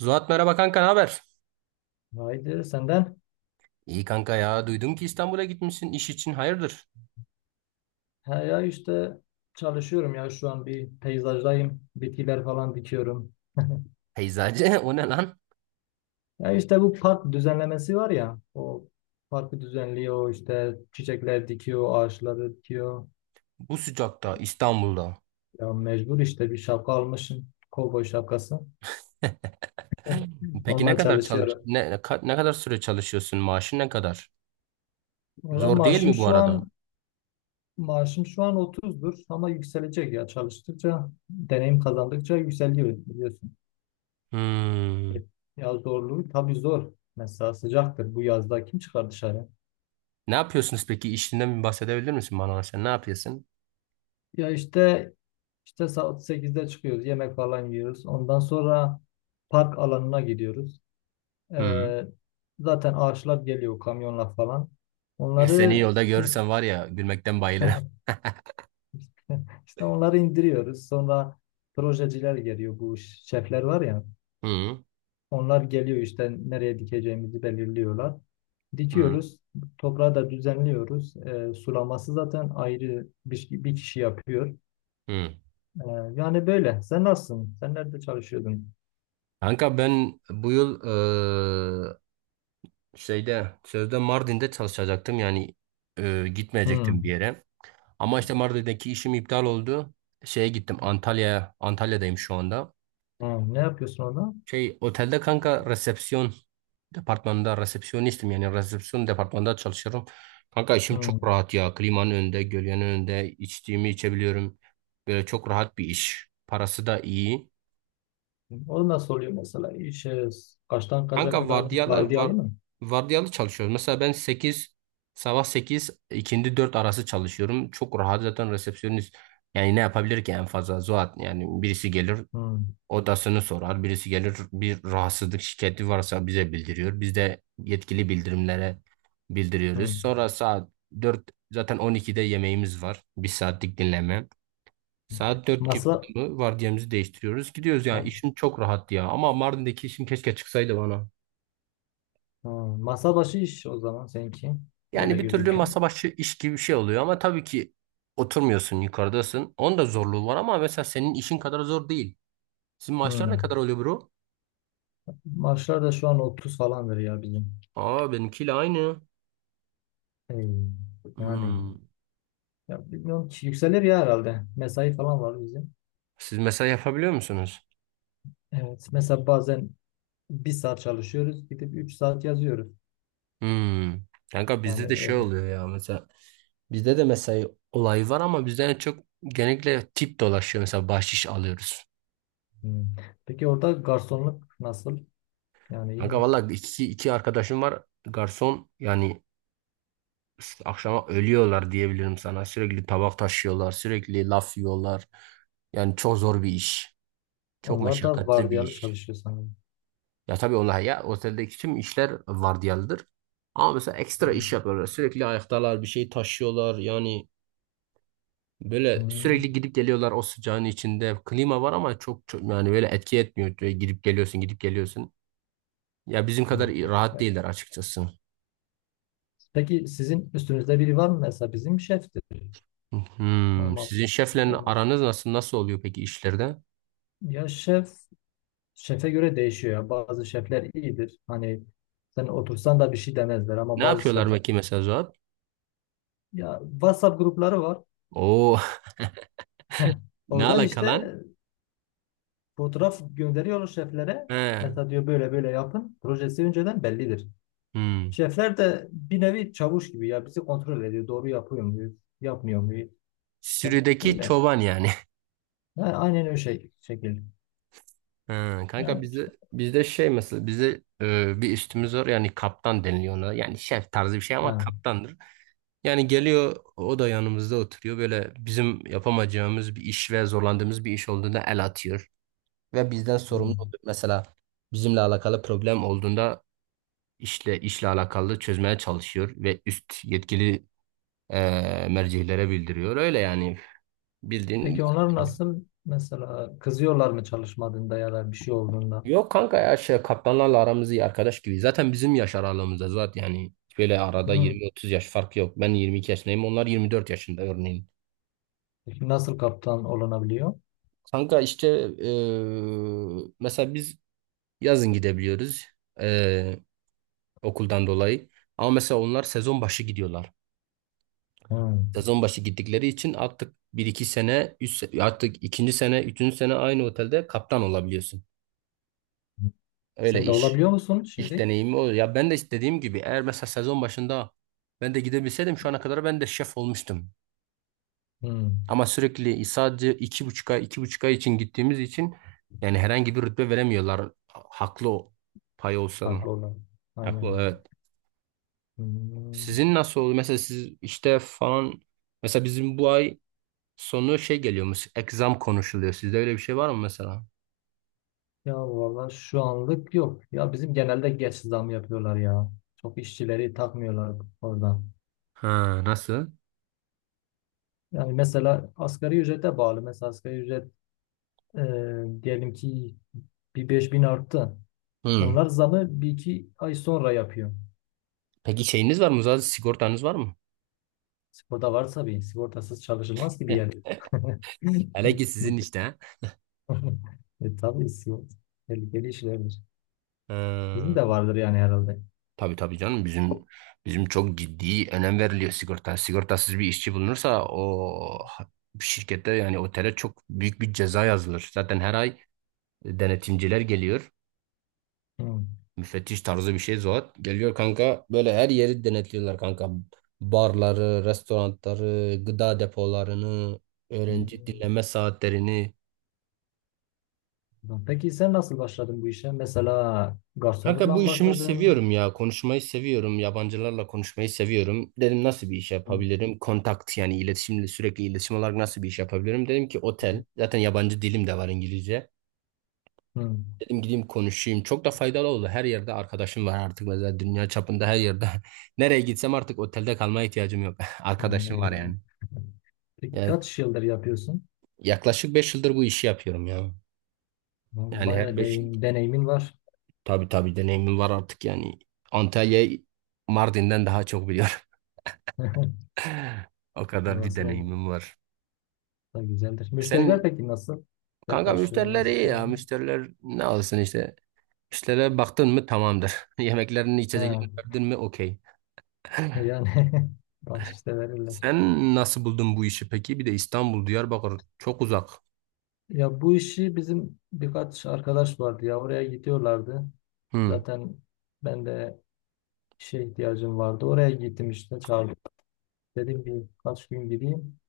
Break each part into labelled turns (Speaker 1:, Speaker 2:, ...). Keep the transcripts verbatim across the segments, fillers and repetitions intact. Speaker 1: Zuhat merhaba kanka ne haber?
Speaker 2: Haydi senden.
Speaker 1: İyi kanka ya duydum ki İstanbul'a gitmişsin iş için hayırdır?
Speaker 2: Ha ya işte çalışıyorum ya şu an bir peyzajdayım. Bitkiler falan dikiyorum.
Speaker 1: Peyzacı o ne lan?
Speaker 2: Ya işte bu park düzenlemesi var ya. O parkı düzenliyor işte çiçekler dikiyor, ağaçları dikiyor.
Speaker 1: Bu sıcakta İstanbul'da.
Speaker 2: Ya mecbur işte bir şapka almışım. Kovboy şapkası.
Speaker 1: Peki ne
Speaker 2: Onunla
Speaker 1: kadar çalış
Speaker 2: çalışıyorum.
Speaker 1: ne, ne ka- ne kadar süre çalışıyorsun? Maaşın ne kadar?
Speaker 2: Valla
Speaker 1: Zor değil
Speaker 2: maaşım
Speaker 1: mi bu
Speaker 2: şu
Speaker 1: arada?
Speaker 2: an maaşım şu an otuzdur ama yükselecek ya çalıştıkça deneyim kazandıkça yükseliyor biliyorsun.
Speaker 1: Hmm.
Speaker 2: E, Ya zorluğu tabii zor. Mesela sıcaktır. Bu yazda kim çıkar dışarı?
Speaker 1: Ne yapıyorsunuz peki? İşinden bir bahsedebilir misin bana? Sen ne yapıyorsun?
Speaker 2: Ya işte işte saat sekizde çıkıyoruz. Yemek falan yiyoruz. Ondan sonra park alanına gidiyoruz.
Speaker 1: Hmm.
Speaker 2: Ee, Zaten ağaçlar geliyor kamyonla falan.
Speaker 1: E, Seni
Speaker 2: Onları
Speaker 1: yolda görürsem var ya gülmekten bayılırım.
Speaker 2: işte onları indiriyoruz. Sonra projeciler geliyor. Bu şefler var ya.
Speaker 1: Hmm.
Speaker 2: Onlar geliyor işte nereye dikeceğimizi belirliyorlar.
Speaker 1: Hmm.
Speaker 2: Dikiyoruz. Toprağı da düzenliyoruz. E, sulaması zaten ayrı bir, bir kişi yapıyor.
Speaker 1: Hmm.
Speaker 2: E, Yani böyle. Sen nasılsın? Sen nerede çalışıyordun?
Speaker 1: Kanka ben bu yıl şeyde sözde Mardin'de çalışacaktım yani e, gitmeyecektim bir
Speaker 2: Hmm.
Speaker 1: yere. Ama işte Mardin'deki işim iptal oldu. Şeye gittim Antalya'ya. Antalya'dayım şu anda.
Speaker 2: Hmm. Ne yapıyorsun orada?
Speaker 1: Şey otelde kanka resepsiyon departmanında resepsiyonistim yani resepsiyon departmanında çalışıyorum. Kanka işim çok
Speaker 2: Hmm.
Speaker 1: rahat ya. Klimanın önünde, gölgenin önünde içtiğimi içebiliyorum. Böyle çok rahat bir iş. Parası da iyi.
Speaker 2: O nasıl oluyor mesela? İş, e, kaçtan kaça
Speaker 1: Kanka
Speaker 2: kadar
Speaker 1: vardiyalar var,
Speaker 2: vardiyalı mı?
Speaker 1: vardiyalı çalışıyoruz. Mesela ben sekiz sabah sekiz ikindi dört arası çalışıyorum. Çok rahat zaten resepsiyonist. Yani ne yapabilir ki en fazla Zuhat, yani birisi gelir
Speaker 2: Hmm.
Speaker 1: odasını sorar. Birisi gelir bir rahatsızlık şikayeti varsa bize bildiriyor. Biz de yetkili bildirimlere bildiriyoruz.
Speaker 2: Hmm.
Speaker 1: Sonra saat dört, zaten on ikide yemeğimiz var. Bir saatlik dinleme. Saat dört gibi
Speaker 2: Masa,
Speaker 1: oldu mu vardiyamızı değiştiriyoruz. Gidiyoruz, yani
Speaker 2: ha,
Speaker 1: işim çok rahat ya. Ama Mardin'deki işim keşke çıksaydı bana.
Speaker 2: ha, masa başı iş o zaman seninki.
Speaker 1: Yani
Speaker 2: Öyle
Speaker 1: bir türlü
Speaker 2: gözüküyor.
Speaker 1: masa başı iş gibi bir şey oluyor ama tabii ki oturmuyorsun, yukarıdasın. Onun da zorluğu var ama mesela senin işin kadar zor değil. Sizin maaşlar ne
Speaker 2: Hmm.
Speaker 1: kadar oluyor bro?
Speaker 2: Maaşlar da şu an otuz falandır ya bizim.
Speaker 1: Aa, benimkiyle aynı.
Speaker 2: Hey, yani
Speaker 1: Hmm.
Speaker 2: ya bilmiyorum ki yükselir ya herhalde. Mesai falan var bizim.
Speaker 1: Siz mesela yapabiliyor musunuz?
Speaker 2: Evet. Mesela bazen bir saat çalışıyoruz gidip üç saat yazıyoruz.
Speaker 1: Hmm. Kanka bizde
Speaker 2: Yani
Speaker 1: de şey
Speaker 2: öyle.
Speaker 1: oluyor ya mesela. Bizde de mesai olayı var ama bizden çok genellikle tip dolaşıyor. Mesela bahşiş alıyoruz.
Speaker 2: Hmm. Peki orada garsonluk nasıl? Yani iyi
Speaker 1: Kanka
Speaker 2: mi?
Speaker 1: valla iki, iki arkadaşım var garson, yani işte akşama ölüyorlar diyebilirim sana. Sürekli tabak taşıyorlar, sürekli laf yiyorlar. Yani çok zor bir iş. Çok
Speaker 2: Onlar da
Speaker 1: meşakkatli bir
Speaker 2: vardiyalı
Speaker 1: iş.
Speaker 2: çalışıyor sanırım.
Speaker 1: Ya tabii onlar ya, oteldeki tüm işler vardiyalıdır. Ama mesela ekstra iş
Speaker 2: Hmm.
Speaker 1: yapıyorlar. Sürekli ayaktalar, bir şey taşıyorlar. Yani böyle
Speaker 2: Hmm.
Speaker 1: sürekli gidip geliyorlar o sıcağın içinde. Klima var ama çok, çok yani böyle etki etmiyor. Böyle gidip geliyorsun, gidip geliyorsun. Ya bizim
Speaker 2: Hmm.
Speaker 1: kadar rahat
Speaker 2: Evet.
Speaker 1: değiller açıkçası.
Speaker 2: Peki sizin üstünüzde biri var mı? Mesela bizim şeftir.
Speaker 1: Hmm,
Speaker 2: Normal.
Speaker 1: sizin şefle
Speaker 2: O-
Speaker 1: aranız nasıl nasıl oluyor peki işlerde?
Speaker 2: Ya şef, şefe göre değişiyor ya. Bazı şefler iyidir. Hani sen otursan da bir şey demezler ama
Speaker 1: Ne
Speaker 2: bazı
Speaker 1: yapıyorlar
Speaker 2: şef...
Speaker 1: bakayım mesela Zuhat?
Speaker 2: Ya WhatsApp grupları var.
Speaker 1: Oo, ne
Speaker 2: Oradan
Speaker 1: alaka lan?
Speaker 2: işte fotoğraf gönderiyor şeflere.
Speaker 1: He.
Speaker 2: Mesela diyor böyle böyle yapın. Projesi önceden bellidir.
Speaker 1: Hmm.
Speaker 2: Şefler de bir nevi çavuş gibi ya bizi kontrol ediyor. Doğru yapıyor muyuz? Yapmıyor muyuz? İşte
Speaker 1: Sürüdeki
Speaker 2: öyle.
Speaker 1: çoban yani.
Speaker 2: Yani aynen öyle şey, şekil.
Speaker 1: He, kanka
Speaker 2: Yani işte.
Speaker 1: bizde bizde şey, mesela bizde e, bir üstümüz var, yani kaptan deniliyor ona. Yani şef tarzı bir şey ama
Speaker 2: Ha.
Speaker 1: kaptandır. Yani geliyor o da yanımızda oturuyor. Böyle bizim yapamayacağımız bir iş ve zorlandığımız bir iş olduğunda el atıyor. Ve bizden sorumlu
Speaker 2: Hmm.
Speaker 1: oluyor. Mesela bizimle alakalı problem olduğunda işle işle alakalı çözmeye çalışıyor ve üst yetkili e, mercihlere bildiriyor. Öyle yani bildiğin.
Speaker 2: Peki onlar nasıl mesela kızıyorlar mı çalışmadığında ya da bir şey olduğunda?
Speaker 1: Yok kanka ya şey, kaptanlarla aramız iyi, arkadaş gibi. Zaten bizim yaş aralığımızda zaten yani böyle arada
Speaker 2: Hmm.
Speaker 1: yirmi otuz yaş fark yok. Ben yirmi iki yaşındayım, onlar yirmi dört yaşında örneğin.
Speaker 2: Peki nasıl kaptan olunabiliyor?
Speaker 1: Kanka işte e, mesela biz yazın gidebiliyoruz, e, okuldan dolayı. Ama mesela onlar sezon başı gidiyorlar.
Speaker 2: Hmm.
Speaker 1: Sezon başı gittikleri için artık bir iki sene, üç, se- artık ikinci sene, üçüncü sene aynı otelde kaptan olabiliyorsun. Öyle
Speaker 2: Sen de
Speaker 1: iş.
Speaker 2: olabiliyor musun
Speaker 1: İş
Speaker 2: şimdi?
Speaker 1: deneyimi o. Ya ben de istediğim gibi, eğer mesela sezon başında ben de gidebilseydim şu ana kadar ben de şef olmuştum.
Speaker 2: Hmm.
Speaker 1: Ama sürekli sadece iki buçuk ay, iki buçuk ay için gittiğimiz için yani herhangi bir rütbe veremiyorlar. Haklı o pay olsan.
Speaker 2: Farklı olan.
Speaker 1: Haklı
Speaker 2: Aynen.
Speaker 1: ol, evet.
Speaker 2: Hmm.
Speaker 1: Sizin nasıl oldu? Mesela siz işte falan, mesela bizim bu ay sonu şey geliyormuş. Exam konuşuluyor. Sizde öyle bir şey var mı mesela?
Speaker 2: Ya valla şu anlık yok. Ya bizim genelde geç zam yapıyorlar ya. Çok işçileri takmıyorlar orada.
Speaker 1: Ha, nasıl?
Speaker 2: Yani mesela asgari ücrete bağlı. Mesela asgari ücret e, diyelim ki bir beş bin arttı.
Speaker 1: Hmm.
Speaker 2: Onlar zamı bir iki ay sonra yapıyor.
Speaker 1: Peki şeyiniz var mı? Zaten sigortanız var mı?
Speaker 2: Sigorta varsa bir sigortasız çalışılmaz gibi
Speaker 1: Heh,
Speaker 2: yer.
Speaker 1: hele ki sizin işte. Ha.
Speaker 2: E, tabii sigorta tehlikeli işlerdir. Sizin
Speaker 1: Ha.
Speaker 2: de vardır yani herhalde.
Speaker 1: Tabii tabii canım, bizim bizim çok ciddi önem veriliyor sigorta. Sigortasız bir işçi bulunursa o şirkette yani otele çok büyük bir ceza yazılır. Zaten her ay e, denetimciler geliyor.
Speaker 2: Hı.
Speaker 1: Müfettiş tarzı bir şey Zuhat. Geliyor kanka böyle her yeri denetliyorlar kanka. Barları, restoranları, gıda depolarını,
Speaker 2: Hı.
Speaker 1: öğrenci dinleme saatlerini.
Speaker 2: Tamam. Peki sen nasıl başladın bu işe? Mesela
Speaker 1: Kanka
Speaker 2: garsonlukla
Speaker 1: bu
Speaker 2: mı
Speaker 1: işimi
Speaker 2: başladın?
Speaker 1: seviyorum ya. Konuşmayı seviyorum. Yabancılarla konuşmayı seviyorum. Dedim nasıl bir iş
Speaker 2: Hı,
Speaker 1: yapabilirim? Kontakt yani iletişimle, sürekli iletişim olarak nasıl bir iş yapabilirim? Dedim ki otel. Zaten yabancı dilim de var, İngilizce.
Speaker 2: hı,
Speaker 1: Dedim gideyim konuşayım. Çok da faydalı oldu. Her yerde arkadaşım var artık. Mesela dünya çapında her yerde. Nereye gitsem artık otelde kalmaya ihtiyacım yok.
Speaker 2: hı,
Speaker 1: Arkadaşım var
Speaker 2: eylem.
Speaker 1: yani.
Speaker 2: Peki
Speaker 1: Yani
Speaker 2: kaç yıldır yapıyorsun?
Speaker 1: yaklaşık beş yıldır bu işi yapıyorum ya.
Speaker 2: Tamam,
Speaker 1: Yani her
Speaker 2: bayağı
Speaker 1: beş
Speaker 2: deyim, deneyimin var.
Speaker 1: tabii tabii deneyimim var artık yani. Antalya'yı Mardin'den daha çok biliyorum. O kadar bir
Speaker 2: Orası da,
Speaker 1: deneyimim var.
Speaker 2: da güzeldir. Müşteriler
Speaker 1: Sen
Speaker 2: peki nasıl? Size
Speaker 1: kanka,
Speaker 2: karşı
Speaker 1: müşteriler
Speaker 2: nasıl
Speaker 1: iyi ya.
Speaker 2: falan?
Speaker 1: Müşteriler ne alsın işte. İşlere baktın mı tamamdır. Yemeklerini,
Speaker 2: He,
Speaker 1: içeceklerini verdin mi okey.
Speaker 2: yani bak işte verirler.
Speaker 1: Sen nasıl buldun bu işi peki? Bir de İstanbul, Diyarbakır çok uzak.
Speaker 2: Ya bu işi bizim birkaç arkadaş vardı ya oraya gidiyorlardı.
Speaker 1: Hı.
Speaker 2: Zaten ben de işe ihtiyacım vardı. Oraya gittim işte çağırdı. Dedim bir kaç gün gideyim.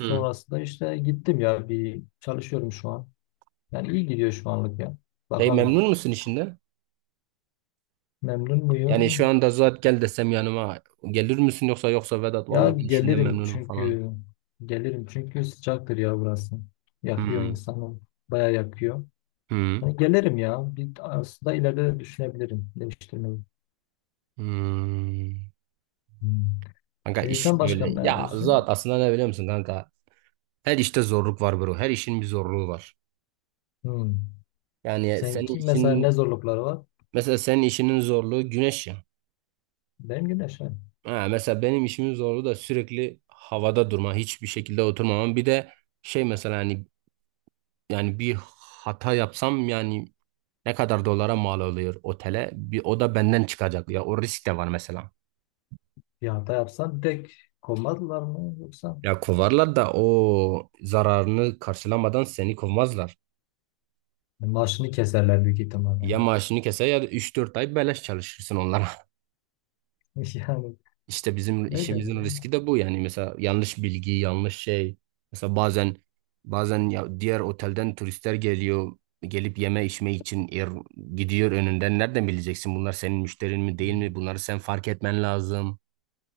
Speaker 1: Hı.
Speaker 2: işte gittim ya bir çalışıyorum şu an. Yani iyi gidiyor şu anlık ya.
Speaker 1: Peki
Speaker 2: Bakalım
Speaker 1: memnun musun işinden?
Speaker 2: memnun
Speaker 1: Yani şu
Speaker 2: muyum?
Speaker 1: anda zaten gel desem yanıma gelir misin, yoksa yoksa Vedat
Speaker 2: Ya
Speaker 1: vallahi ben işinden
Speaker 2: gelirim
Speaker 1: memnunum falan.
Speaker 2: çünkü gelirim çünkü sıcaktır ya burası. Yakıyor
Speaker 1: Hmm.
Speaker 2: insanı. Bayağı yakıyor.
Speaker 1: Hmm.
Speaker 2: Yani gelirim ya. Bir aslında ileride de düşünebilirim değiştirmeyi.
Speaker 1: Hmm.
Speaker 2: Hmm.
Speaker 1: Kanka
Speaker 2: E sen
Speaker 1: iş böyle.
Speaker 2: başkan ne
Speaker 1: Ya zat
Speaker 2: yapıyorsun?
Speaker 1: aslında ne biliyor musun kanka? Her işte zorluk var bro. Her işin bir zorluğu var.
Speaker 2: Hmm.
Speaker 1: Yani senin
Speaker 2: Seninki mesela
Speaker 1: işin
Speaker 2: ne zorlukları var?
Speaker 1: mesela senin işinin zorluğu güneş ya.
Speaker 2: Benim gibi yaşa.
Speaker 1: Ha, mesela benim işimin zorluğu da sürekli havada durma, hiçbir şekilde oturmamam. Bir de şey mesela hani yani bir hata yapsam yani ne kadar dolara mal oluyor otele? Bir o da benden çıkacak ya. O risk de var mesela.
Speaker 2: Bir hata yapsan direkt kovmadılar mı yoksa?
Speaker 1: Ya kovarlar da o zararını karşılamadan seni kovmazlar.
Speaker 2: Maaşını keserler büyük ihtimalle.
Speaker 1: Ya maaşını keser ya da üç dört ay beleş çalışırsın onlara.
Speaker 2: Yani
Speaker 1: İşte bizim
Speaker 2: öyle
Speaker 1: işimizin
Speaker 2: bu.
Speaker 1: riski de bu, yani mesela yanlış bilgi, yanlış şey. Mesela bazen bazen ya diğer otelden turistler geliyor, gelip yeme içme için yer gidiyor önünden. Nereden bileceksin bunlar senin müşterin mi değil mi? Bunları sen fark etmen lazım.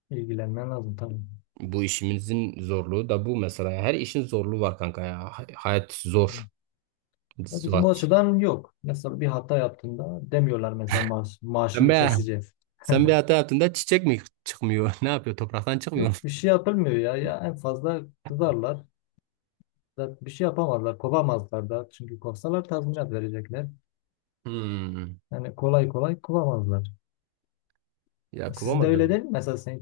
Speaker 2: İlgilenmen lazım tabii.
Speaker 1: Bu işimizin zorluğu da bu mesela. Her işin zorluğu var kanka ya. Hay- Hayat zor.
Speaker 2: Ya bizim o
Speaker 1: Suat.
Speaker 2: açıdan yok. Mesela bir hata yaptığında demiyorlar mesela maaş,
Speaker 1: Sen
Speaker 2: maaşını
Speaker 1: be,
Speaker 2: keseceğiz.
Speaker 1: sen bir hata yaptığında çiçek mi çıkmıyor? Ne yapıyor? Topraktan çıkmıyor.
Speaker 2: Yok bir şey yapılmıyor ya. Ya en fazla kızarlar. Zaten bir şey yapamazlar. Kovamazlar da. Çünkü kovsalar tazminat verecekler.
Speaker 1: Hmm.
Speaker 2: Yani kolay kolay kovamazlar.
Speaker 1: Ya
Speaker 2: Sizin de öyle değil
Speaker 1: kovamadım.
Speaker 2: mi? Mesela seni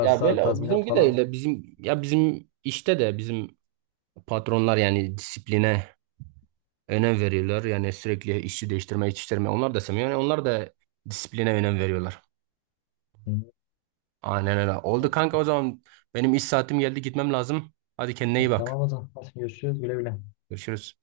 Speaker 1: Ya böyle
Speaker 2: tazminat
Speaker 1: bizimki de
Speaker 2: falan.
Speaker 1: öyle, bizim ya, bizim işte de bizim patronlar yani disipline önem veriyorlar. Yani sürekli işçi değiştirme, iş değiştirme onlar da sevmiyor. Yani onlar da disipline önem veriyorlar.
Speaker 2: Hı.
Speaker 1: Aynen öyle. Oldu kanka, o zaman benim iş saatim geldi, gitmem lazım. Hadi kendine iyi
Speaker 2: Evet,
Speaker 1: bak.
Speaker 2: tamam o zaman. Hadi görüşürüz. Güle güle.
Speaker 1: Görüşürüz.